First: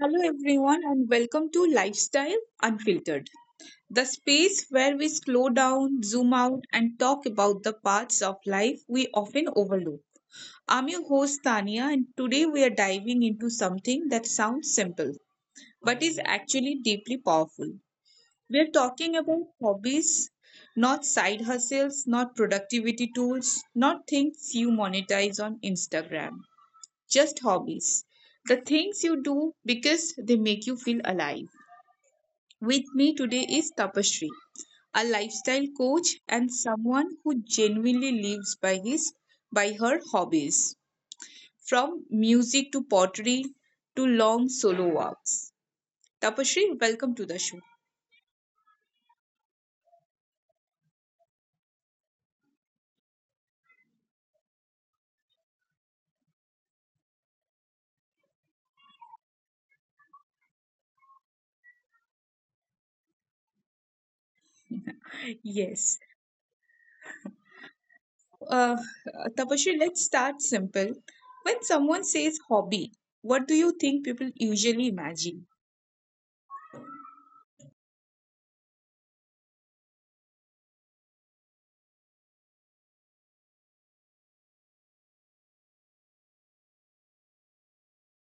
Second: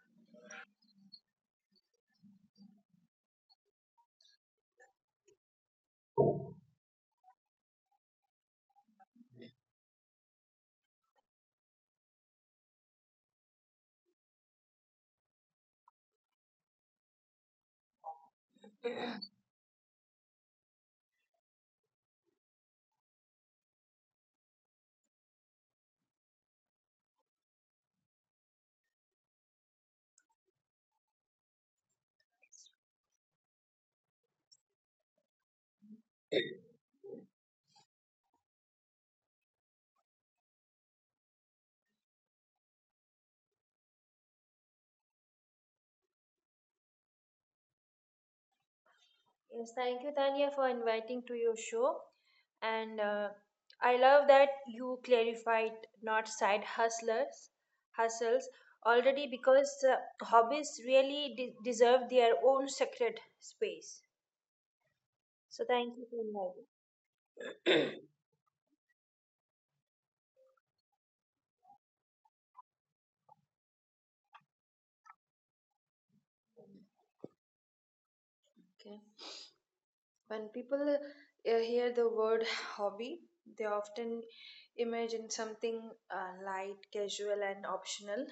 Hello, everyone, and welcome to Lifestyle Unfiltered, the space where we slow down, zoom out, and talk about the parts of life we often overlook. I'm your host, Tania, and today we are diving into something that sounds simple but is actually deeply powerful. We're talking about hobbies, not side hustles, not productivity tools, not things you monetize on Instagram, just hobbies. The things you do because they make you feel alive. With me today is Tapasree, a lifestyle coach and someone who genuinely lives by his by her hobbies, from music to pottery to long solo walks. Tapasree, welcome to the show. Yes, thank you, Tanya, for inviting to your show. And I love that you clarified not side hustlers, hustles already because hobbies really deserve their own sacred space. So thank Yes. you for inviting. Uh, Tapasree, let's start simple. When someone says hobby, what do you think people usually imagine? Okay. When people hear the word hobby, they often imagine something light, casual, and optional.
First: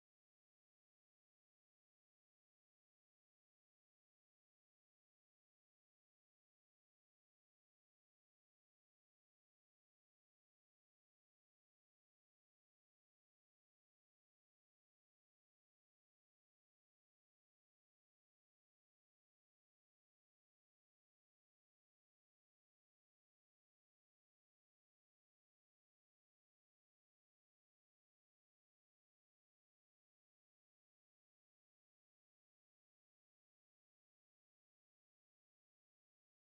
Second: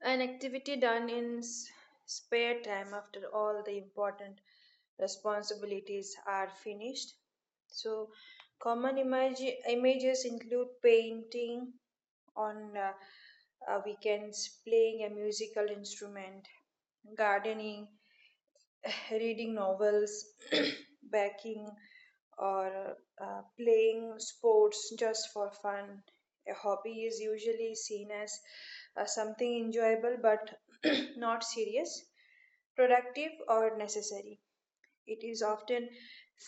An activity done in spare time after all the important responsibilities are finished. So, common images include painting on weekends, playing a musical instrument, gardening, reading novels, baking, or playing sports just for fun. A hobby is usually seen as something enjoyable but not serious, productive, or necessary. It is often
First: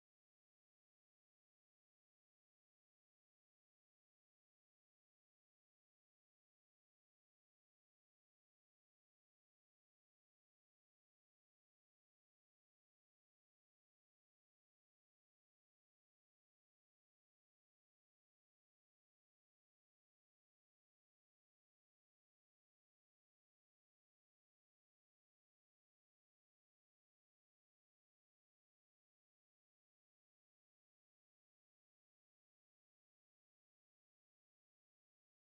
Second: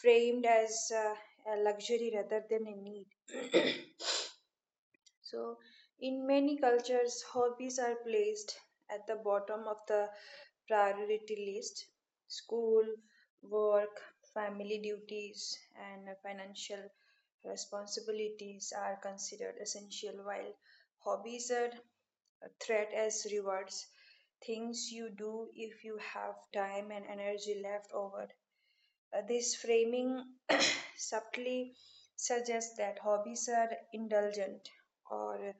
framed as a luxury rather than a need. So, in many cultures, hobbies are placed at the bottom of the priority list school, work, family duties, and financial responsibilities are considered essential, while hobbies are a threat as rewards, things you do if you have time and energy left over. This framing subtly suggests that hobbies are indulgent or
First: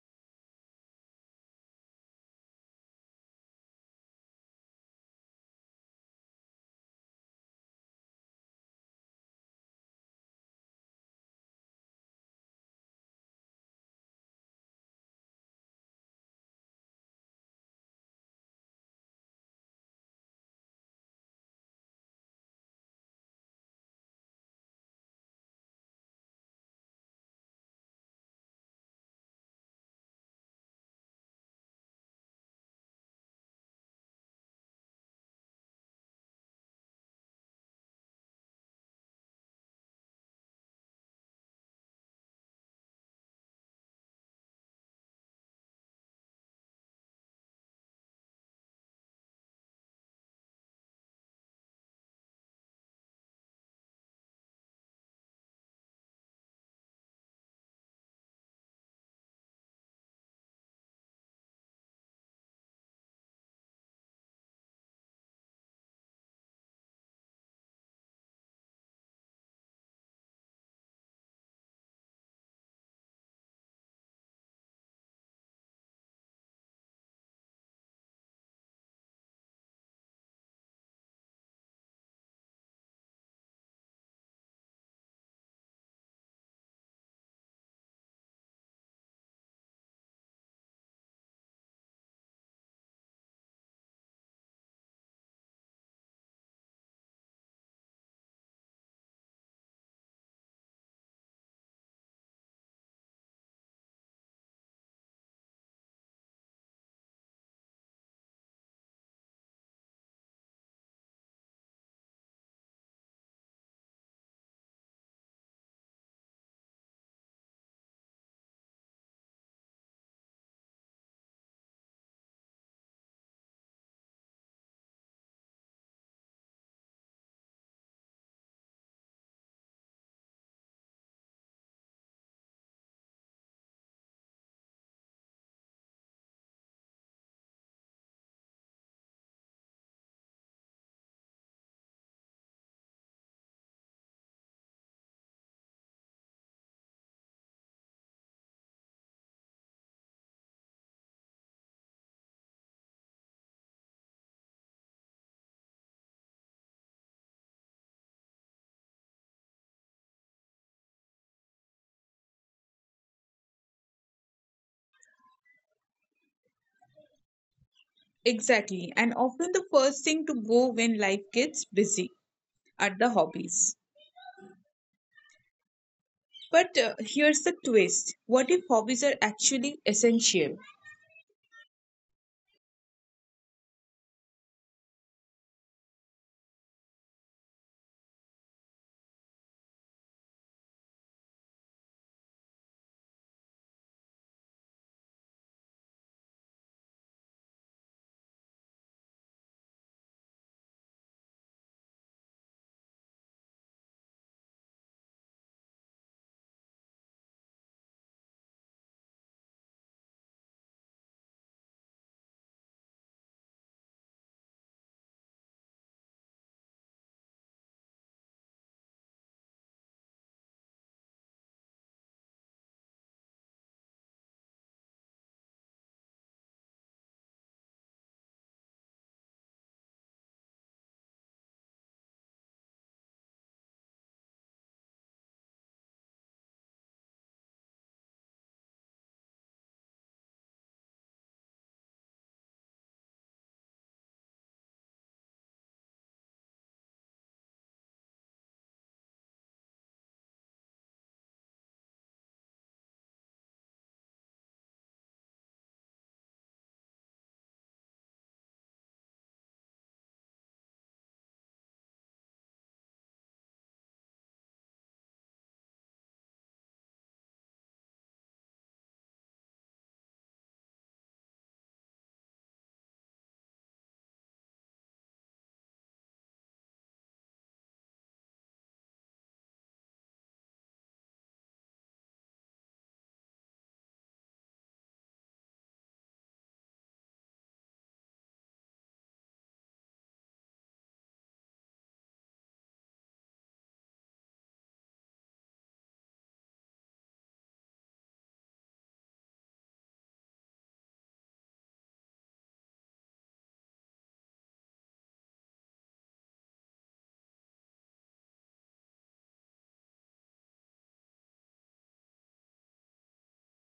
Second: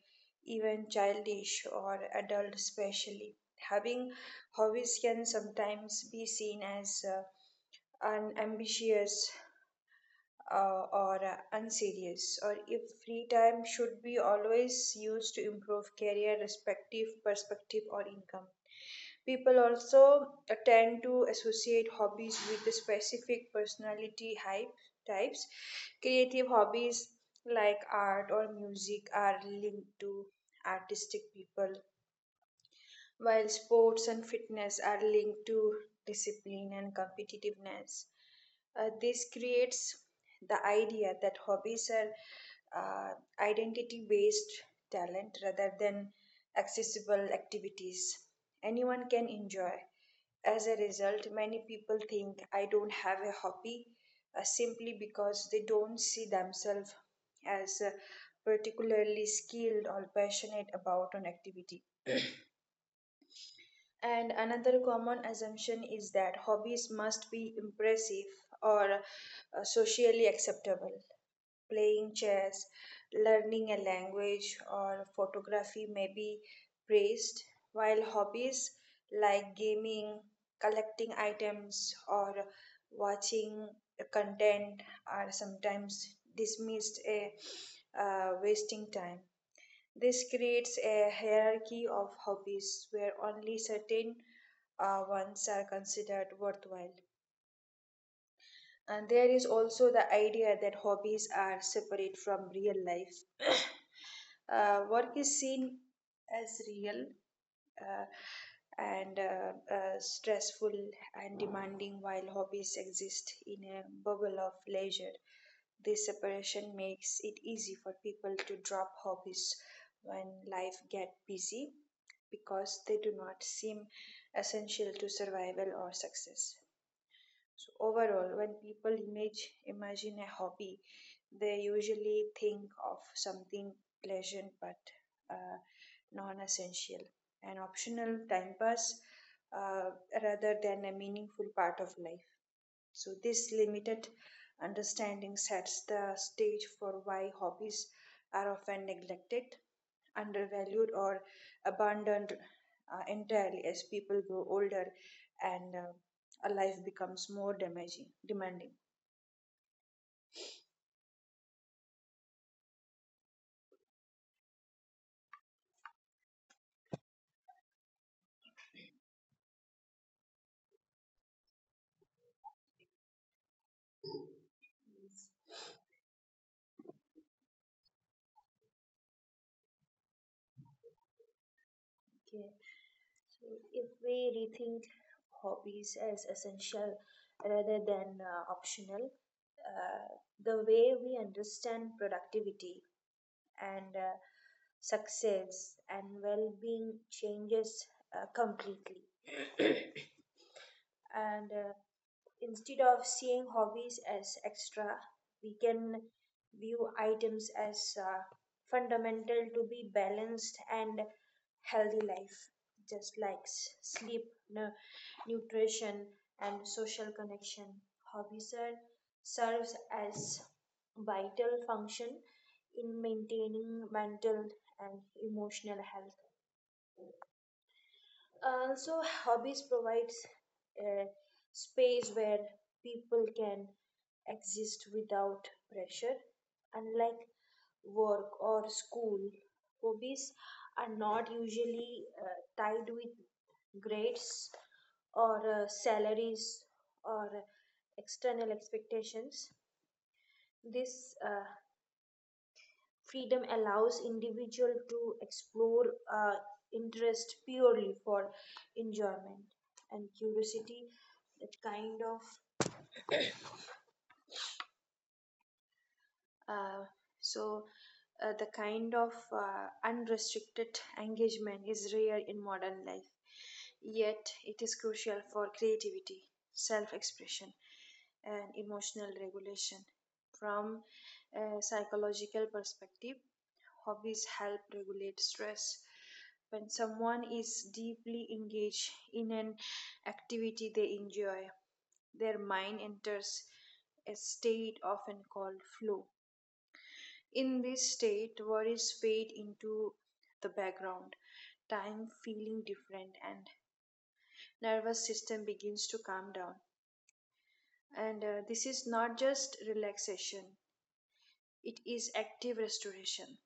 even childish or adult especially having hobbies can sometimes be seen as unambitious or unserious, or if free time should be always used to improve career, respective perspective, or income. People also tend to associate hobbies with the specific personality hype types. Creative hobbies like art or music are linked to artistic people, while sports and fitness are linked to discipline and competitiveness, this creates the idea that hobbies are uh, identity based talent rather than accessible activities anyone can enjoy. As a result, many people think I don't have a hobby simply because they don't see themselves as particularly skilled or passionate about an activity. And another common assumption is that hobbies must be impressive or socially acceptable. Playing chess, learning a language, or photography may be praised, while hobbies like gaming, collecting items, or watching content are sometimes dismissed as wasting time. This creates a hierarchy of hobbies where only certain ones are considered worthwhile. And there is also the idea that hobbies are separate from real life. Work is seen as real uh, and stressful and demanding while hobbies exist in a bubble of leisure. This separation makes it easy for people to drop hobbies when life gets busy because they do not seem essential to survival or success. So overall, when people image imagine a hobby, they usually think of something pleasant but uh, non-essential, an optional time pass uh, rather than a meaningful part of life. So this limited understanding sets the stage for why hobbies are often neglected undervalued or abandoned entirely as people grow older and a life becomes more demanding. Exactly, and often the first thing to go when life gets busy are the hobbies. But here's the twist, what if hobbies are actually essential? Okay. So if we rethink hobbies as essential rather than optional, uh, the way we understand productivity and success and well-being changes completely. And instead of seeing hobbies as extra, we can view items as fundamental to be balanced and healthy life, just like sleep, nu- nutrition, and social connection. Hobbies are, serves as vital function in maintaining mental and emotional health. Also, hobbies provides a space where people can exist without pressure. Unlike work or school, hobbies are not usually tied with grades or salaries or external expectations. This freedom allows individual to explore uh, interest purely for enjoyment and curiosity that kind of Uh, so, the kind of unrestricted engagement is rare in modern life, yet, it is crucial for creativity, self expression, and emotional regulation. From a psychological perspective, hobbies help regulate stress. When someone is deeply engaged in an activity they enjoy, their mind enters a state often called flow in this state, worries fade into the background, time feeling different, and nervous system begins to calm down. And this is not just relaxation; it is active restoration.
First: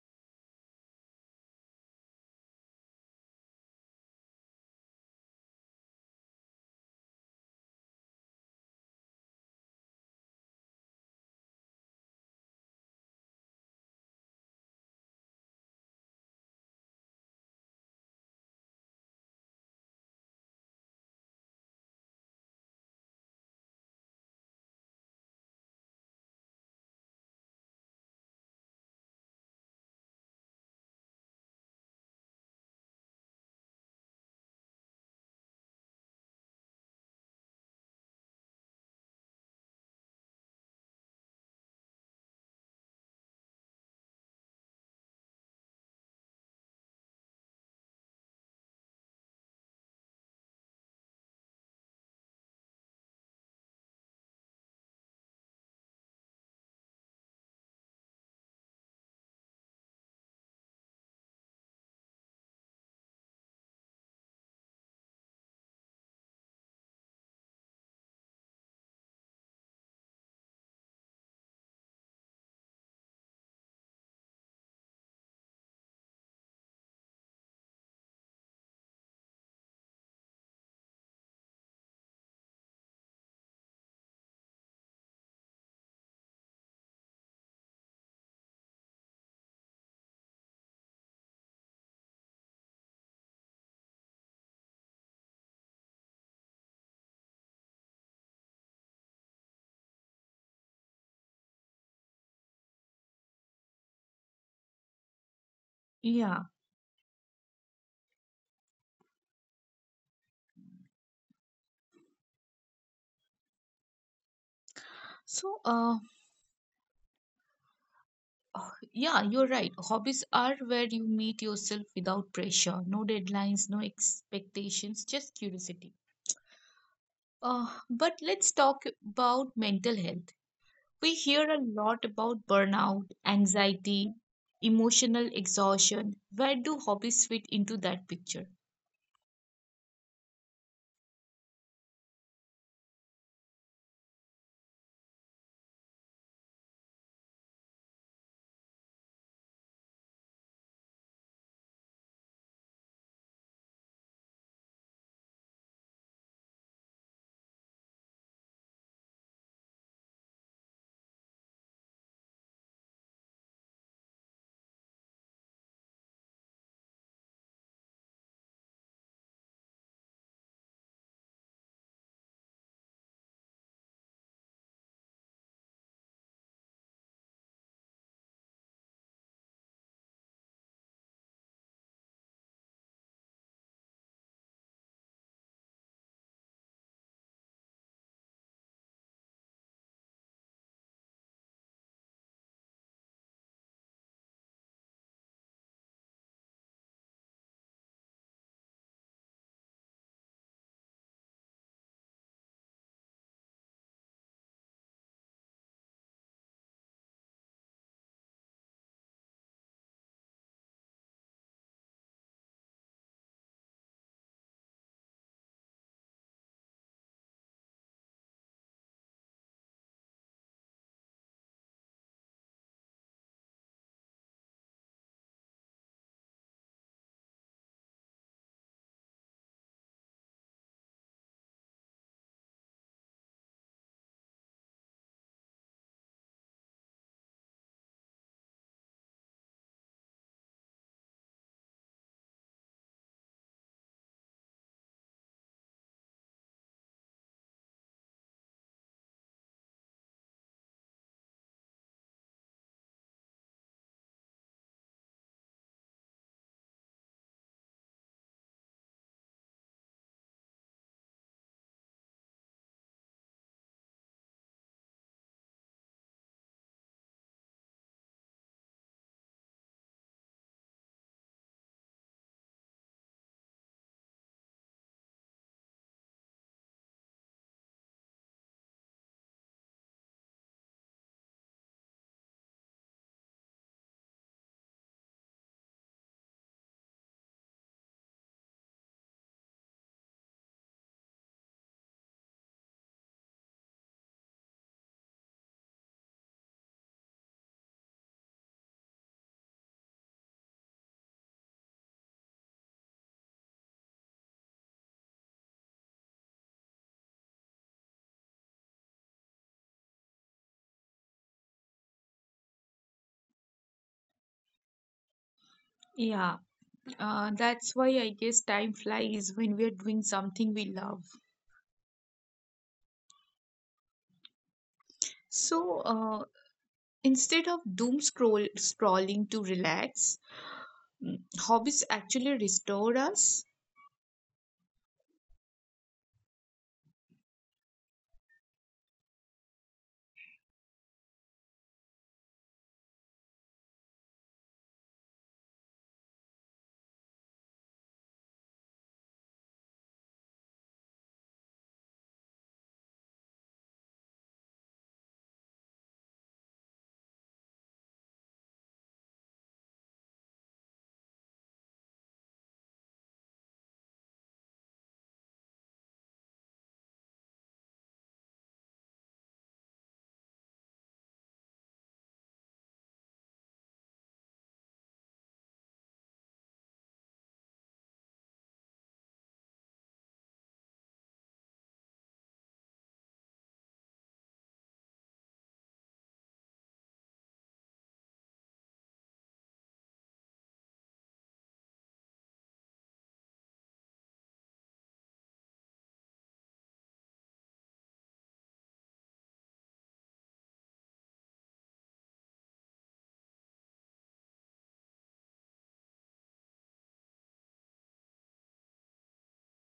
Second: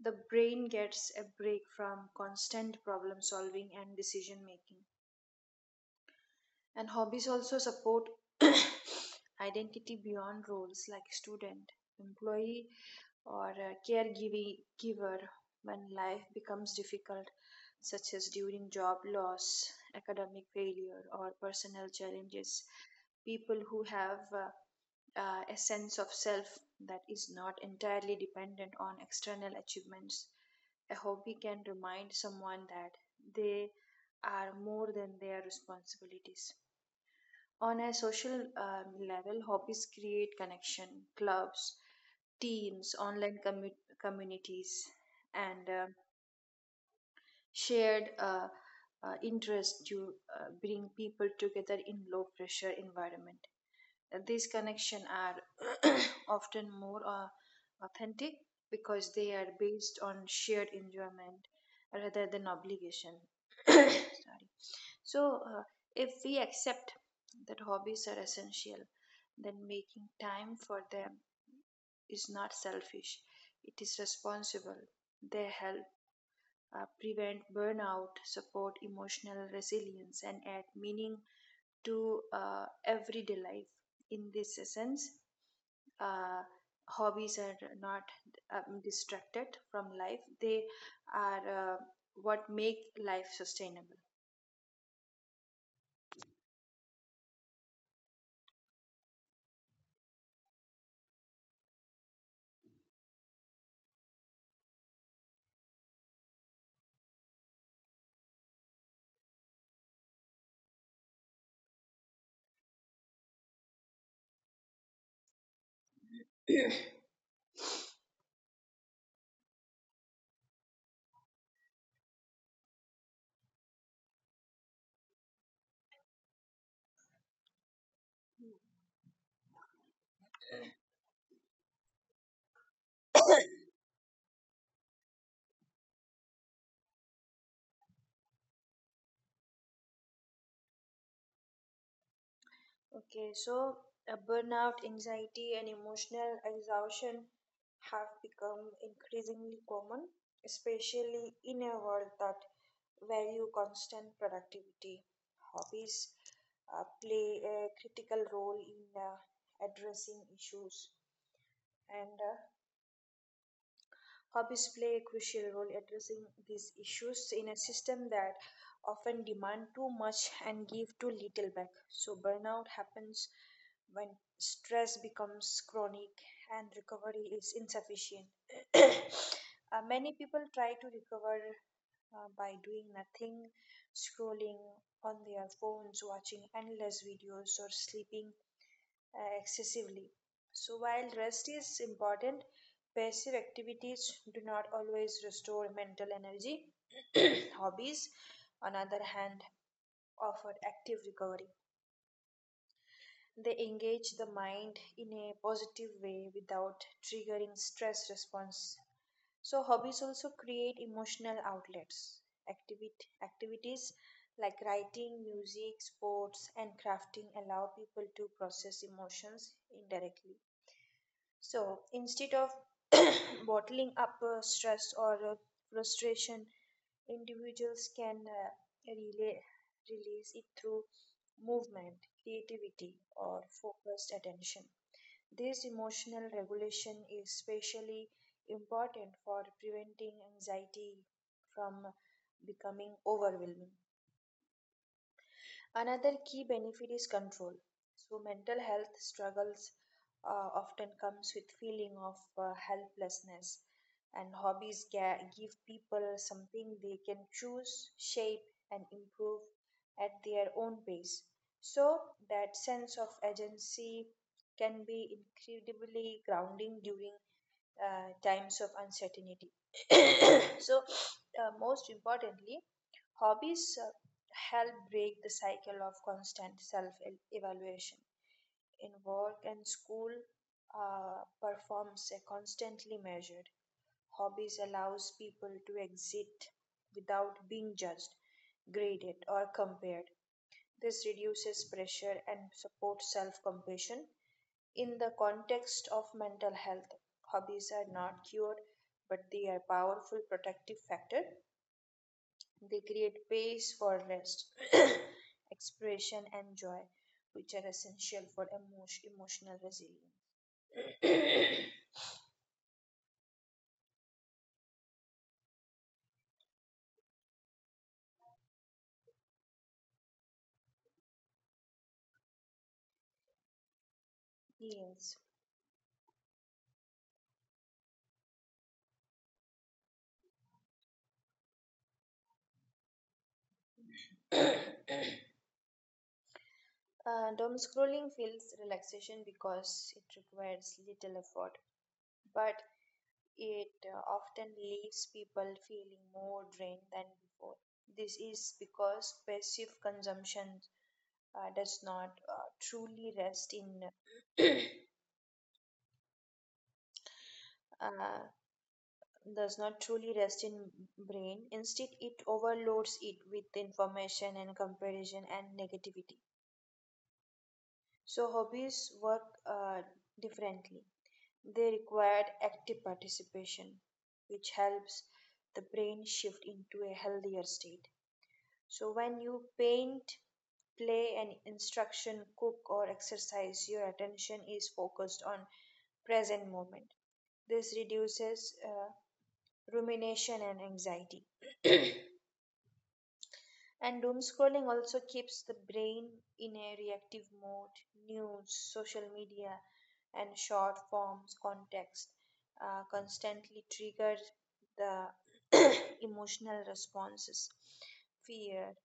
The brain gets a break from constant problem solving and decision making. And hobbies also support identity beyond roles like student, employee, or a caregiver giver when life becomes difficult, such as during job loss, academic failure, or personal challenges. People who have a sense of self that is not entirely dependent on external achievements. A hobby can remind someone that they are more than their responsibilities. On a social level, hobbies create connection, clubs, teams, online communities, and shared interests to bring people together in low pressure environment these connections are often more authentic because they are based on shared enjoyment rather than obligation. Sorry. So, if we accept that hobbies are essential, then making time for them is not selfish, it is responsible. They help prevent burnout, support emotional resilience, and add meaning to everyday life. In this sense, uh, hobbies are not distracted from life, they are what make life sustainable. Yeah. So, uh, yeah, you're right. Hobbies are where you meet yourself without pressure, no deadlines, no expectations, just curiosity. But let's talk about mental health. We hear a lot about burnout, anxiety, emotional exhaustion. Where do hobbies fit into that picture? Okay, so burnout, anxiety, and emotional exhaustion have become increasingly common, especially in a world that value constant productivity. Hobbies play a critical role in addressing issues and hobbies play a crucial role addressing these issues in a system that often demand too much and give too little back so burnout happens when stress becomes chronic and recovery is insufficient many people try to recover by doing nothing scrolling on their phones watching endless videos or sleeping excessively. So, while rest is important, passive activities do not always restore mental energy. Hobbies, on the other hand, offer active recovery. They engage the mind in a positive way without triggering stress response. So, hobbies also create emotional outlets. Activities like writing, music, sports, and crafting allow people to process emotions indirectly. So instead of bottling up stress or frustration, individuals can relay, release it through movement, creativity, or focused attention. This emotional regulation is especially important for preventing anxiety from becoming overwhelming. Another key benefit is control. So mental health struggles often comes with feeling of helplessness and hobbies give people something they can choose, shape and improve at their own pace. So that sense of agency can be incredibly grounding during times of uncertainty. So most importantly, Hobbies help break the cycle of constant self evaluation. In work and school, performs are constantly measured. Hobbies allows people to exit without being judged, graded, or compared. This reduces pressure and supports self compassion. In the context of mental health, hobbies are not cured, but they are powerful protective factor they create space for rest, expression, and joy, which are essential for emotional resilience. Yeah, that's why I guess time flies when we are doing something we love. So instead of doom scrolling to relax, mm, hobbies actually restore us. Yes. Doom scrolling feels relaxation because it requires little effort, but it often leaves people feeling more drained than before. This is because passive consumption uh, does not uh, truly rest in uh, does not truly rest in brain instead it overloads it with information and comparison and negativity so hobbies work differently they require active participation which helps the brain shift into a healthier state so when you paint play an instruction cook or exercise your attention is focused on present moment this reduces rumination and anxiety And doom scrolling also keeps the brain in a reactive mode. News, social media, and short forms context constantly trigger the emotional responses fear,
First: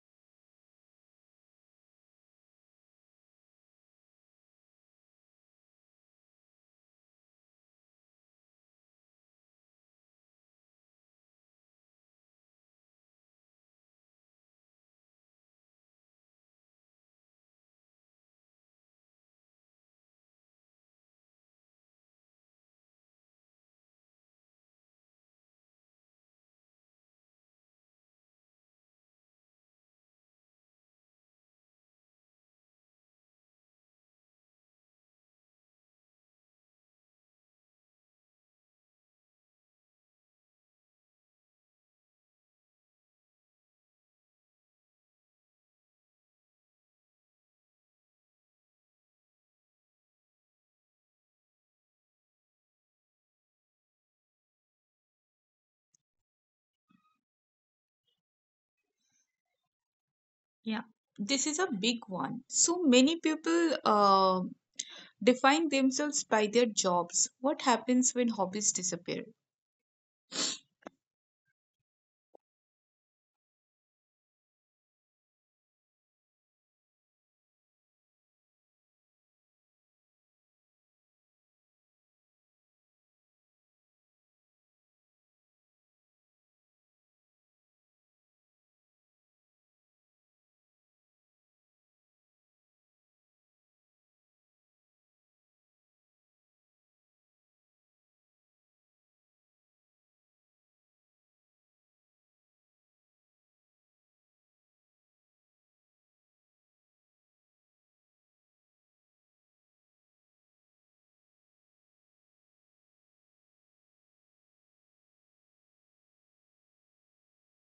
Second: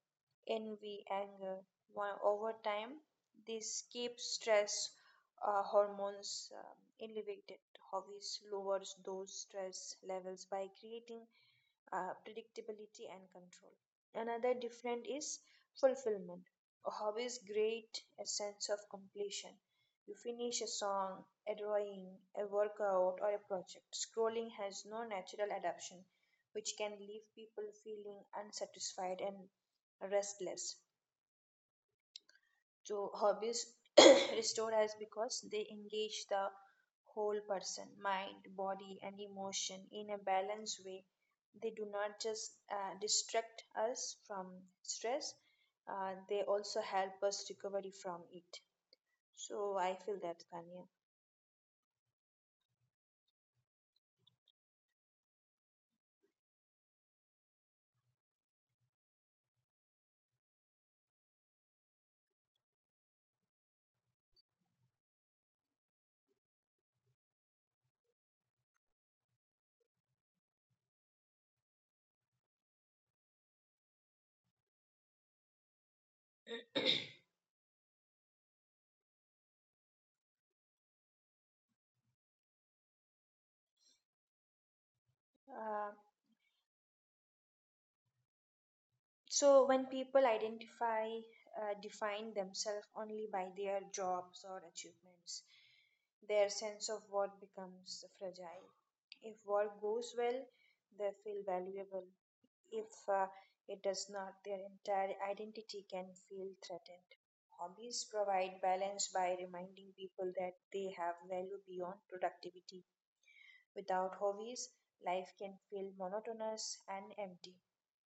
envy, anger. One, over time, this keeps stress hormones elevated. Hobbies lowers those stress levels by creating predictability and control. Another different is fulfillment. A hobby great a sense of completion. You finish a song, a drawing, a workout, or a project. Scrolling has no natural adaptation, which can leave people feeling unsatisfied and restless. So hobbies restore us because they engage the whole person, mind, body, and emotion in a balanced way. They do not just distract us from stress, they also help us recovery from it. So I feel that, Kanya. Yeah, this is a big one. So many people define themselves by their jobs. What happens when hobbies disappear? Uh, So when people define themselves only by their jobs or achievements, their sense of worth becomes fragile. If work goes well, they feel valuable. If uh, it does not, their entire identity can feel threatened. Hobbies provide balance by reminding people that they have value beyond productivity. Without hobbies, life can feel monotonous and empty.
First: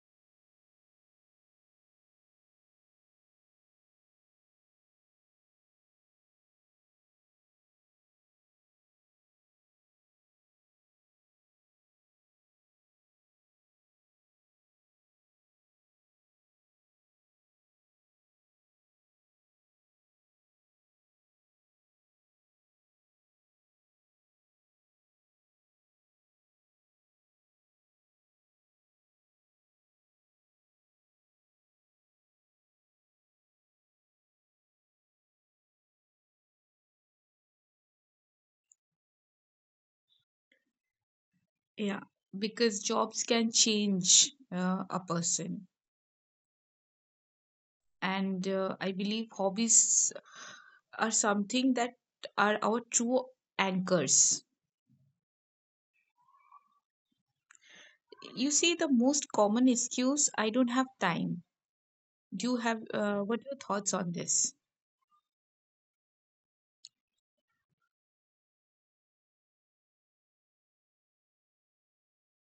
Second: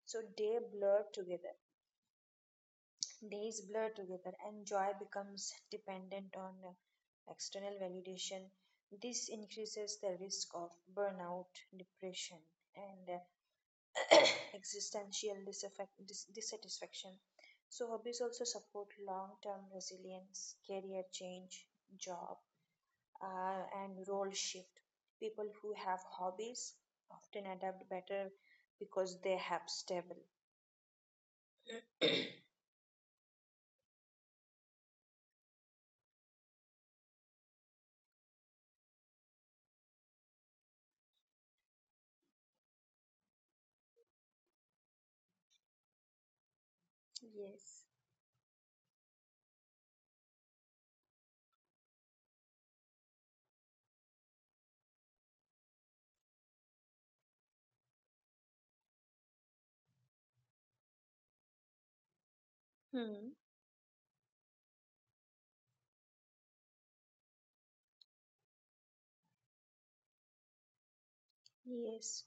So they blur together. Days blur together, and joy becomes dependent on external validation. This increases the risk of burnout, depression, and existential dissatisfaction. So, hobbies also support long term resilience, career change, job, and role shift. People who have hobbies often adapt better because they have stable. Yeah, because jobs can change a person. Yes. And I believe hobbies are something that are our true anchors. You see the most common excuse, I don't have time. Do you have what are Hmm. your thoughts on this? Yes.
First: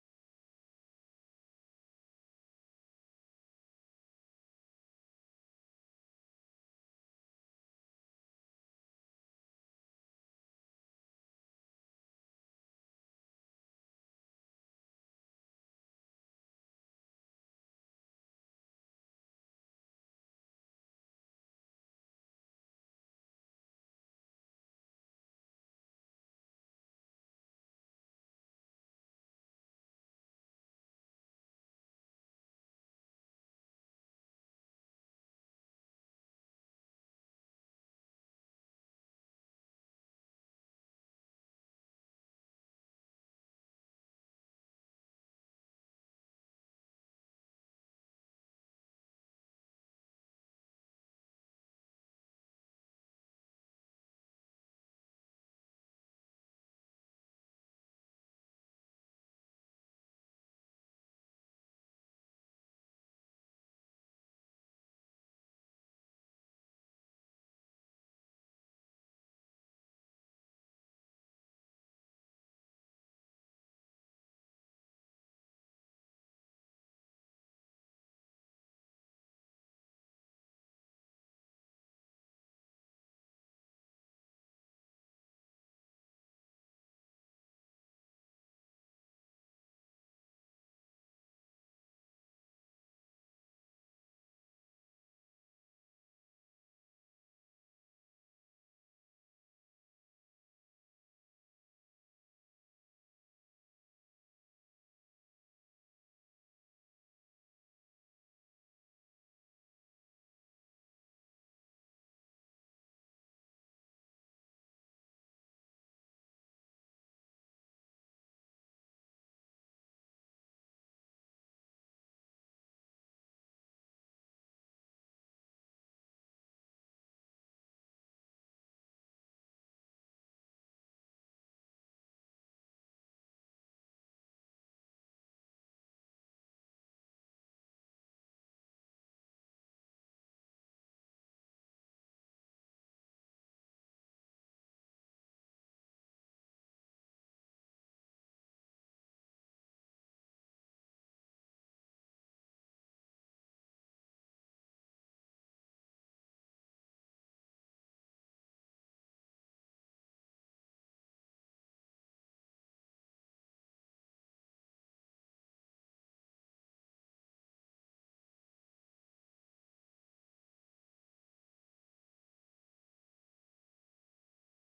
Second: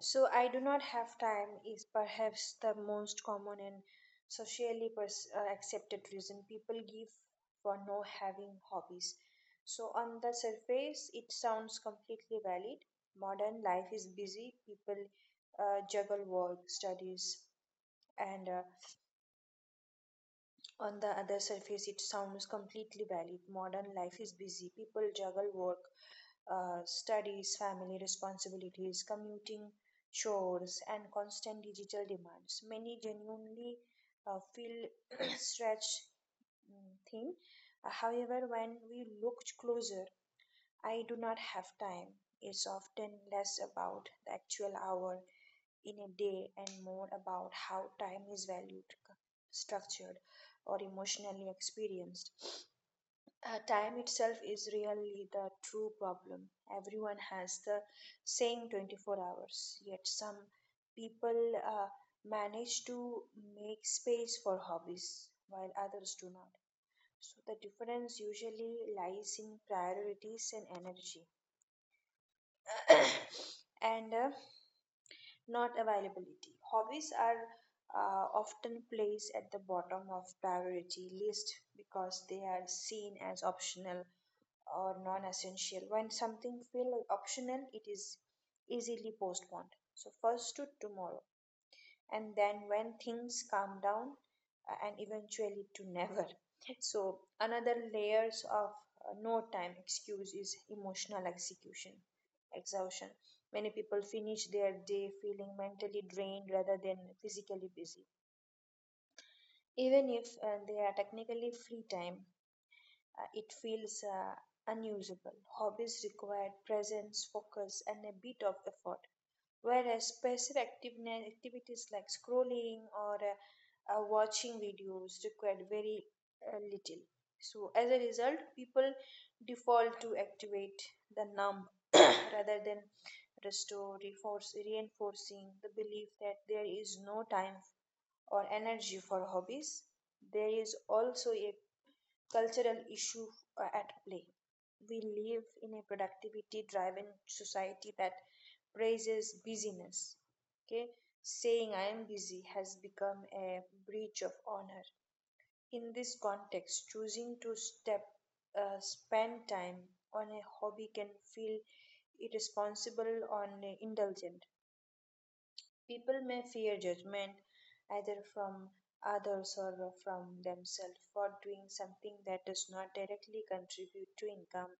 So I do not have time is perhaps the most common and socially accepted reason people give for no having hobbies. So on the surface, it sounds completely valid. Modern life is busy. People juggle work, studies, and on the other surface, it sounds completely valid. Modern life is busy. People juggle work, studies, family responsibilities, commuting, chores, and constant digital demands. Many genuinely feel stretched thin. However, when we look closer, I do not have time is often less about the actual hour in a day and more about how time is valued, structured, or emotionally experienced. Time itself is really the true problem. Everyone has the same 24 hours, yet some people manage to make space for hobbies while others do not. So the difference usually lies in priorities and energy and not availability. Hobbies are often placed at the bottom of priority list because they are seen as optional or non-essential. When something feels optional, it is easily postponed. So first to tomorrow, and then when things calm down, and eventually to never. So another layers of no time excuse is emotional execution, exhaustion. Many people finish their day feeling mentally drained rather than physically busy. Even if they are technically free time, it feels unusable. Hobbies require presence, focus, and a bit of effort, whereas passive activities like scrolling or watching videos require very little. So, as a result, people default to activate the numb rather than restore, reinforcing the belief that there is no time or energy for hobbies. There is also a cultural issue at play. We live in a productivity driven society that praises busyness. Okay, saying I am busy has become a breach of honor. In this context, choosing to step spend time on a hobby can feel irresponsible or indulgent. People may fear judgment, either from others or from themselves, for doing something that does not directly contribute to income,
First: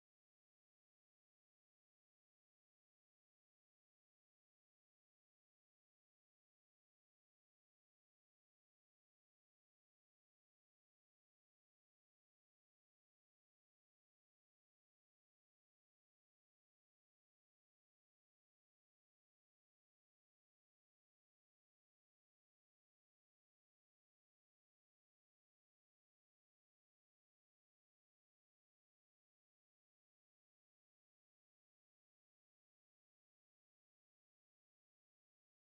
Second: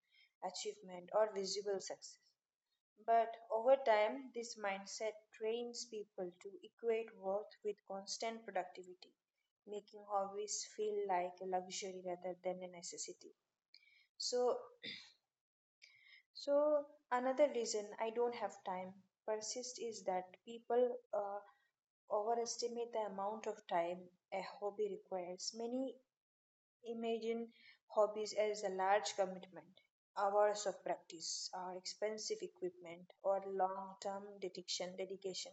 achievement, or visible success. But over time, this mindset trains people to equate worth with constant productivity, making hobbies feel like a luxury rather than a necessity. So, so, another reason I don't have time persist is that people overestimate the amount of time a hobby requires. Many imagine hobbies as a large commitment, hours of practice, or expensive equipment, or long-term dedication. Dedication,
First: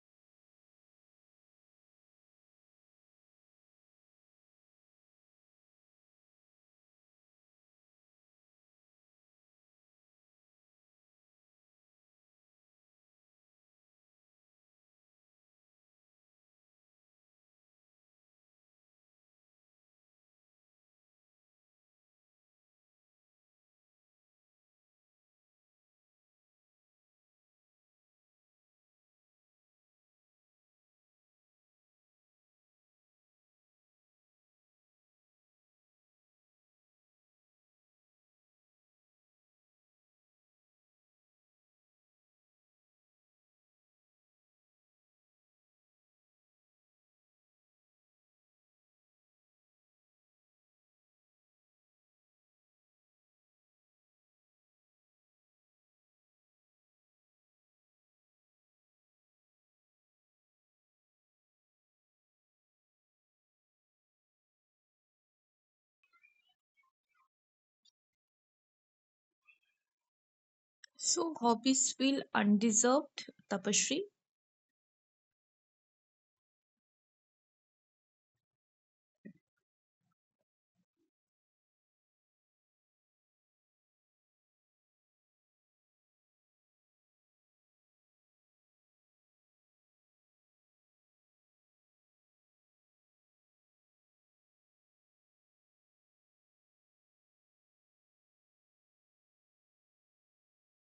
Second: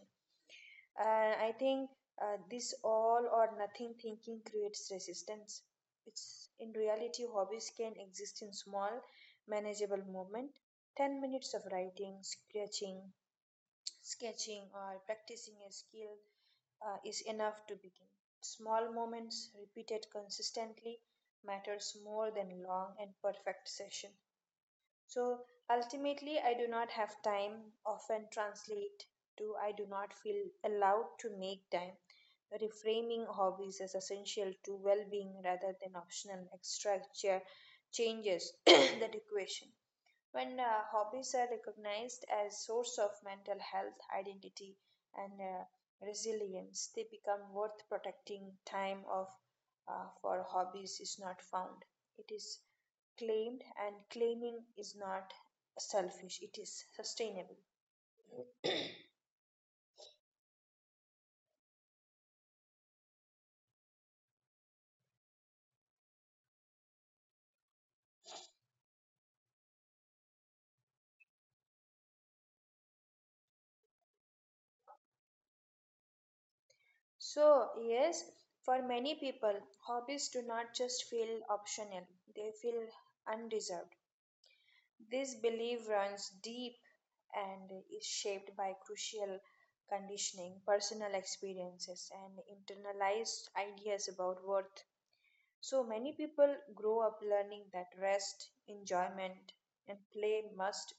and I think this all or nothing thinking creates resistance. It's in reality, hobbies can exist in small, manageable movement. 10 minutes of writing, sketching, or practicing a skill is enough to begin. Small moments repeated consistently matters more than long and perfect session. So ultimately, I do not have time often translate to I do not feel allowed to make time. Reframing hobbies as essential to well being rather than optional changes that equation. When hobbies are recognized as source of mental health, identity, and resilience, they become worth protecting. Time of for hobbies is not found. It is claimed, and claiming is not selfish. It is sustainable. So hobbies feel undeserved, Tapashri? So yes, for many people, hobbies do not just feel optional; they feel undeserved. This belief runs deep and is shaped by crucial conditioning, personal experiences, and internalized ideas about worth. So many people grow up learning that rest, enjoyment, and play must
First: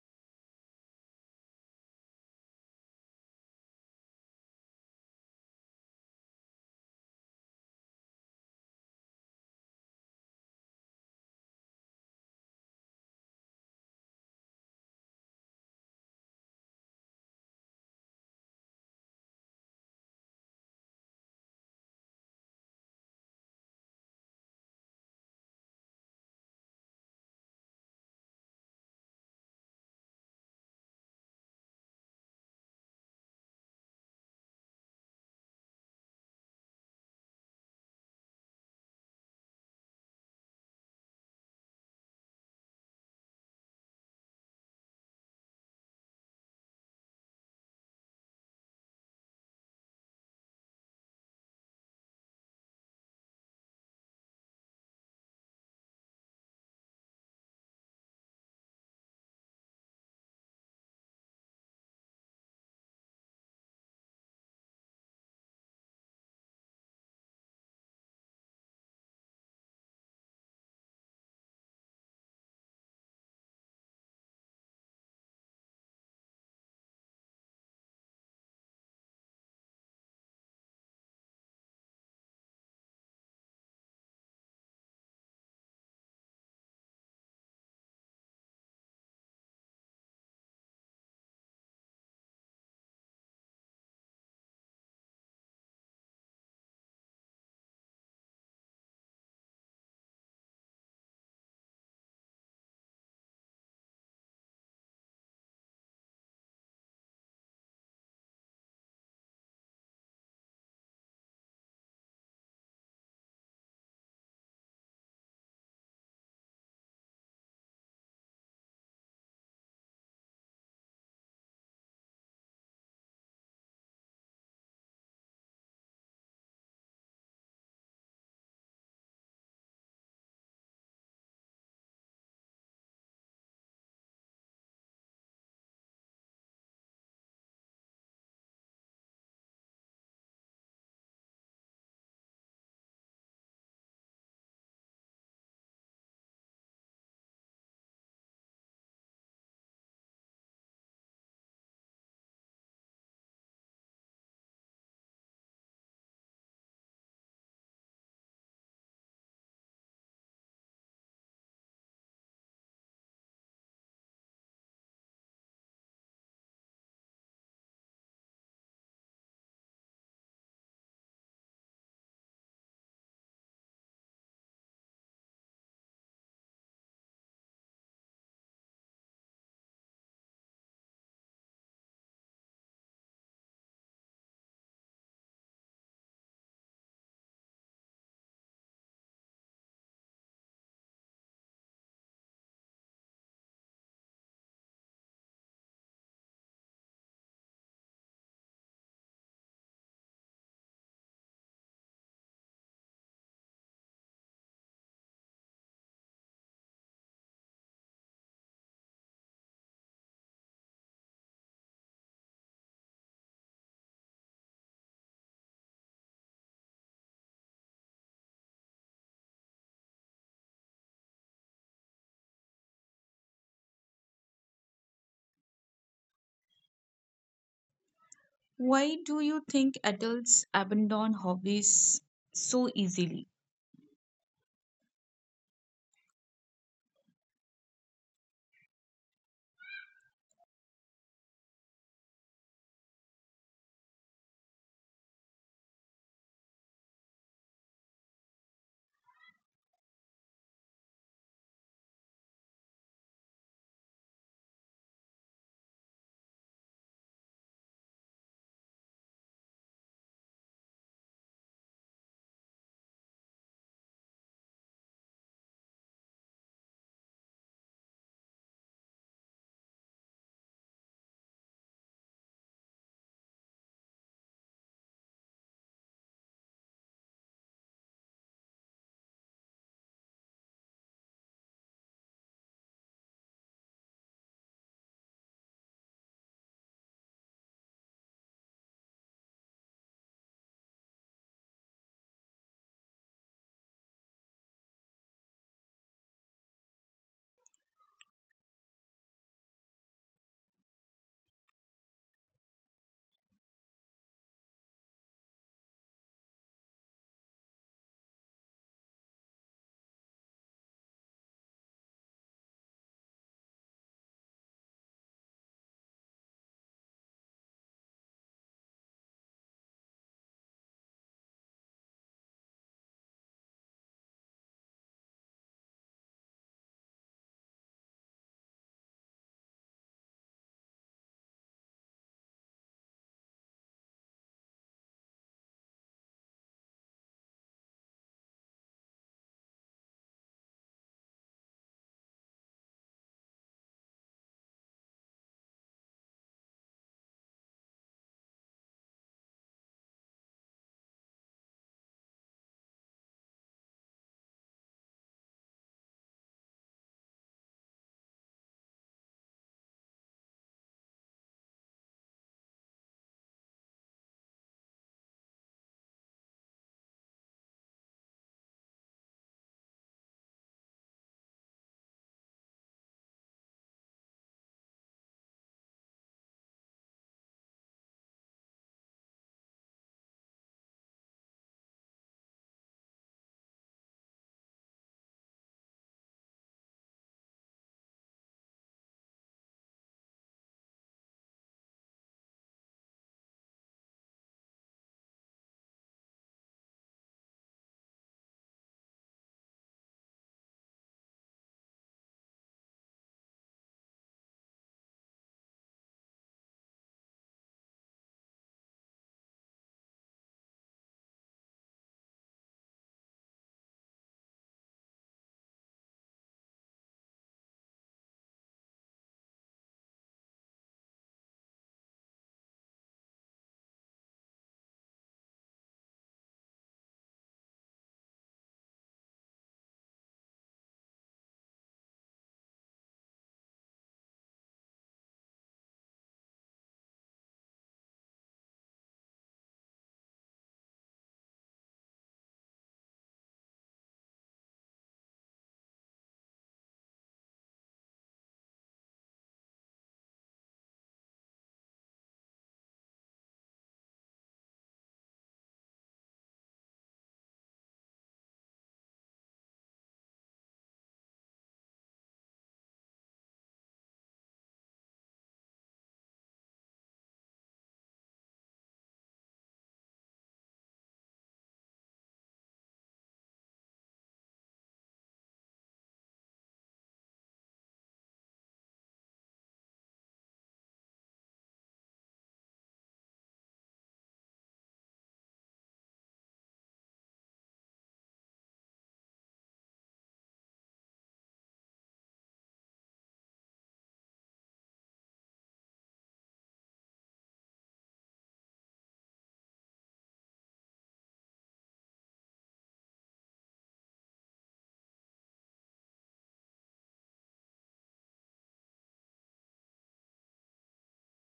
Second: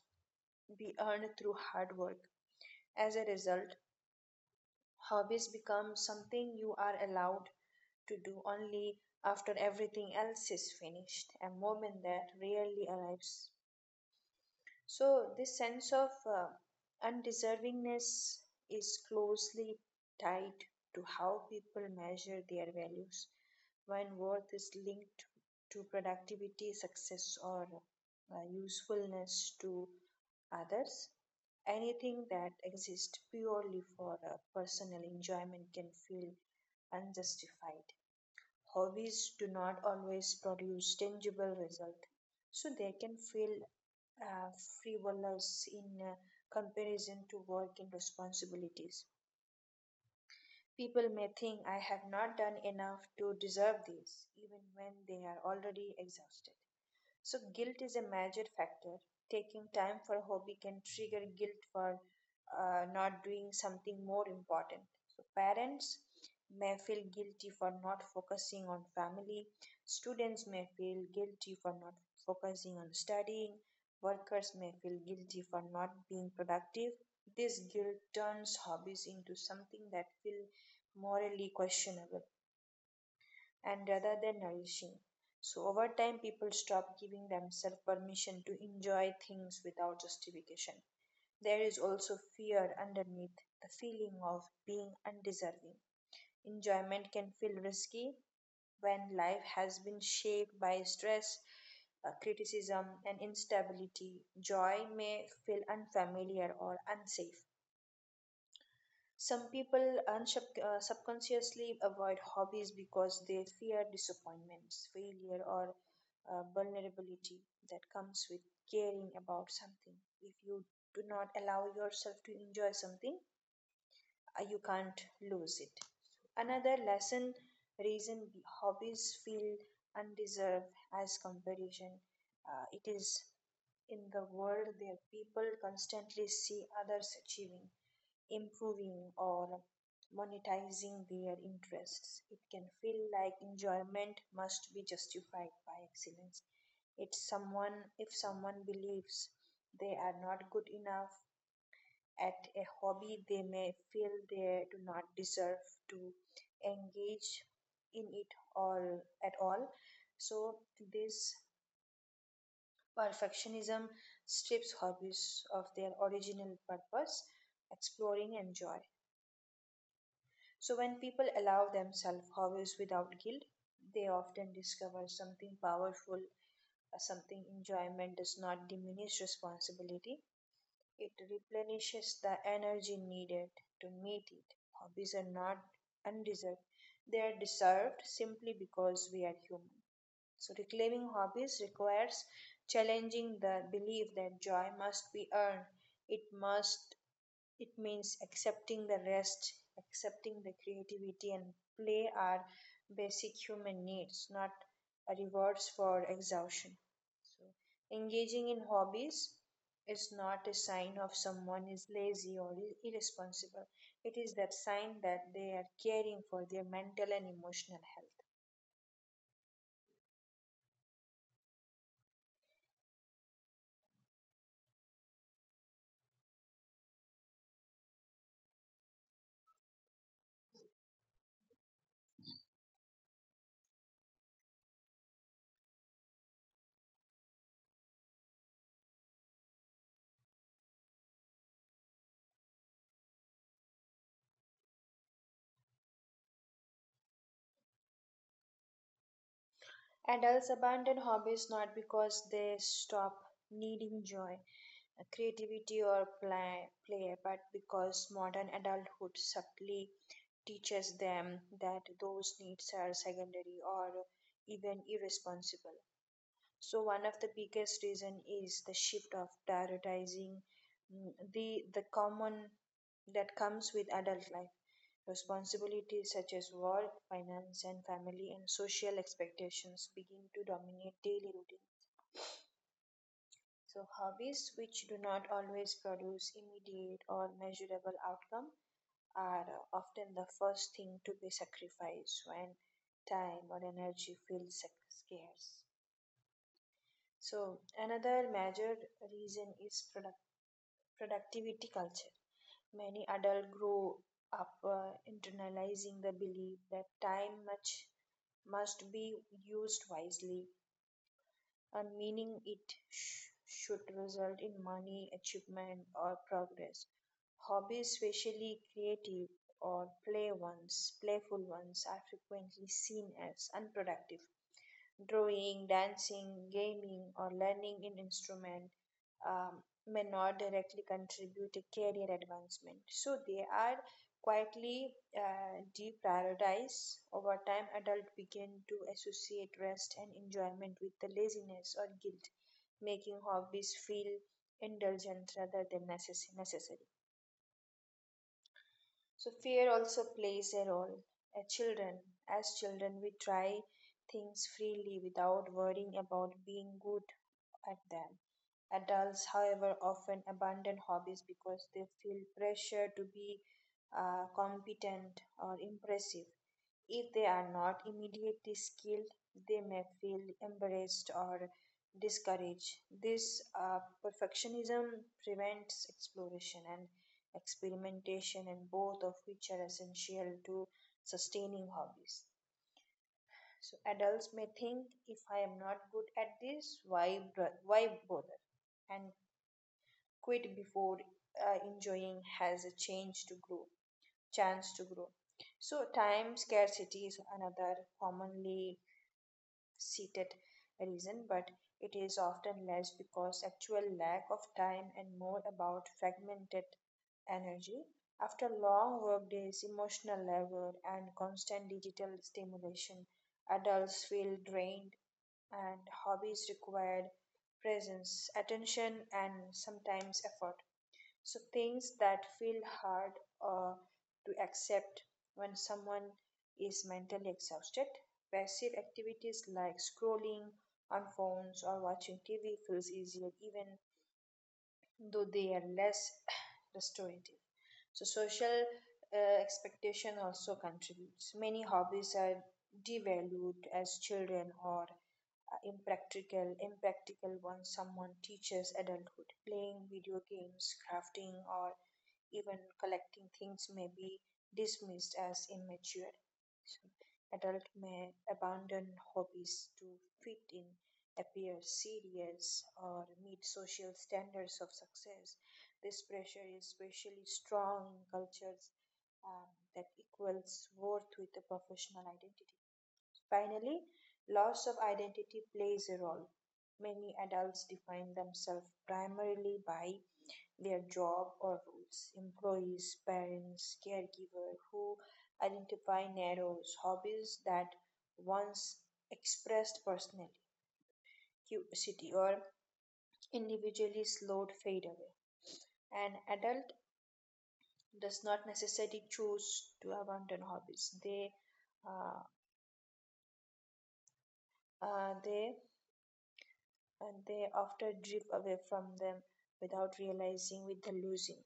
be earned through hard work. As a result, hobbies become something you are allowed to do only after everything else is finished, a moment that rarely arrives. So, this sense of undeservingness is closely tied to how people measure their values. When worth is linked to productivity, success, or usefulness to others, anything that exists purely for personal enjoyment can feel unjustified. Hobbies do not always produce tangible result, so they can feel uh, frivolous in comparison to work and responsibilities. People may think I have not done enough to deserve this, even when they are already exhausted. So, guilt is a major factor. Taking time for a hobby can trigger guilt for not doing something more important. So, parents may feel guilty for not focusing on family, students may feel guilty for not focusing on studying, workers may feel guilty for not being productive. This guilt turns hobbies into something that feel morally questionable and rather than nourishing. So over time, people stop giving themselves permission to enjoy things without justification. There is also fear underneath the feeling of being undeserving. Enjoyment can feel risky when life has been shaped by stress, criticism, and instability. Joy may feel unfamiliar or unsafe. Some people subconsciously avoid hobbies because they fear disappointments, failure, or vulnerability that comes with caring about something. If you do not allow yourself to enjoy something, you can't lose it. Another lesson reason hobbies feel undeserved as comparison. It is in the world where people constantly see others achieving improving or monetizing their interests. It can feel like enjoyment must be justified by excellence. It's someone if someone believes they are not good enough at a hobby, they may feel they do not deserve to engage in it or at all. So this perfectionism strips hobbies of their original purpose, exploring and joy. So, when people allow themselves hobbies without guilt, they often discover something powerful, something enjoyment does not diminish responsibility. It replenishes the energy needed to meet it. Hobbies are not undeserved, they are deserved simply because we are human. So, reclaiming hobbies requires challenging the belief that joy must be earned, it must it means accepting the rest, accepting the creativity, and play are basic human needs, not rewards for exhaustion. So, engaging in hobbies is not a sign of someone is lazy or irresponsible. It is that sign that they are caring for their mental and emotional health. Why do you think adults abandon hobbies so easily? Adults abandon hobbies not because they stop needing joy, creativity or play, but because modern adulthood subtly teaches them that those needs are secondary or even irresponsible. So one of the biggest reason is the shift of prioritizing the common that comes with adult life. Responsibilities such as work, finance, and family and social expectations begin to dominate daily routines. So hobbies which do not always produce immediate or measurable outcome are often the first thing to be sacrificed when time or energy feels scarce. So another major reason is productivity culture. Many adults grow up internalizing the belief that time much must be used wisely and meaning it should result in money, achievement, or progress. Hobbies, especially creative or play ones, playful ones, are frequently seen as unproductive. Drawing, dancing, gaming, or learning an instrument may not directly contribute to career advancement. So they are quietly deprioritized. Over time, adults begin to associate rest and enjoyment with the laziness or guilt, making hobbies feel indulgent rather than necessary. So fear also plays a role. As children, as children, we try things freely without worrying about being good at them. Adults, however, often abandon hobbies because they feel pressure to be competent or impressive. If they are not immediately skilled, they may feel embarrassed or discouraged. This perfectionism prevents exploration and experimentation, and both of which are essential to sustaining hobbies. So adults may think if I am not good at this, why bother, and quit before enjoying has a chance to grow. So time scarcity is another commonly seated reason, but it is often less because actual lack of time and more about fragmented energy. After long work days, emotional labor, and constant digital stimulation, adults feel drained and hobbies required presence, attention, and sometimes effort. So things that feel hard uh, to accept when someone is mentally exhausted. Passive activities like scrolling on phones or watching TV feels easier even though they are less restorative. So social expectation also contributes. Many hobbies are devalued as children or impractical once someone teaches adulthood. Playing video games, crafting or even collecting things may be dismissed as immature. So, adults may abandon hobbies to fit in, appear serious, or meet social standards of success. This pressure is especially strong in cultures um, that equals worth with a professional identity. Finally, loss of identity plays a role. Many adults define themselves primarily by their job or roles. Employees, parents, caregiver who identify narrows, hobbies that once expressed personally, curiosity or individually slowed fade away. An adult does not necessarily choose to abandon hobbies. Uh, uh, they they often drift away from them without realizing with the losing.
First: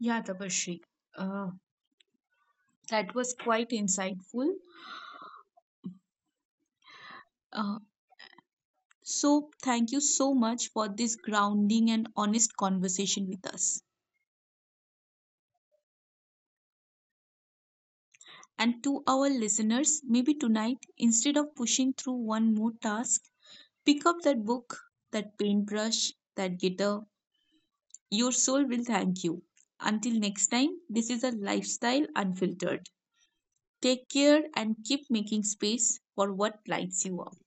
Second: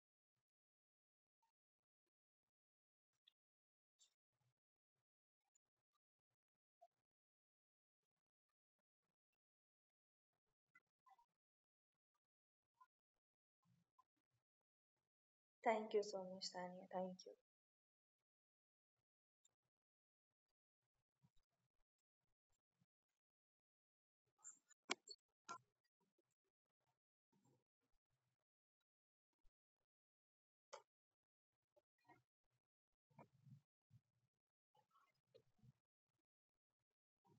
Yeah, Tabashri. Uh, That was quite insightful. Uh, so, thank you so much for this grounding and honest conversation with us. Thank you so much, Tanya. Thank you. And to our listeners, maybe tonight, instead of pushing through one more task, pick up that book, that paintbrush, that guitar. Your soul will thank you. Until next time, this is a Lifestyle Unfiltered. Take care and keep making space for what lights you up.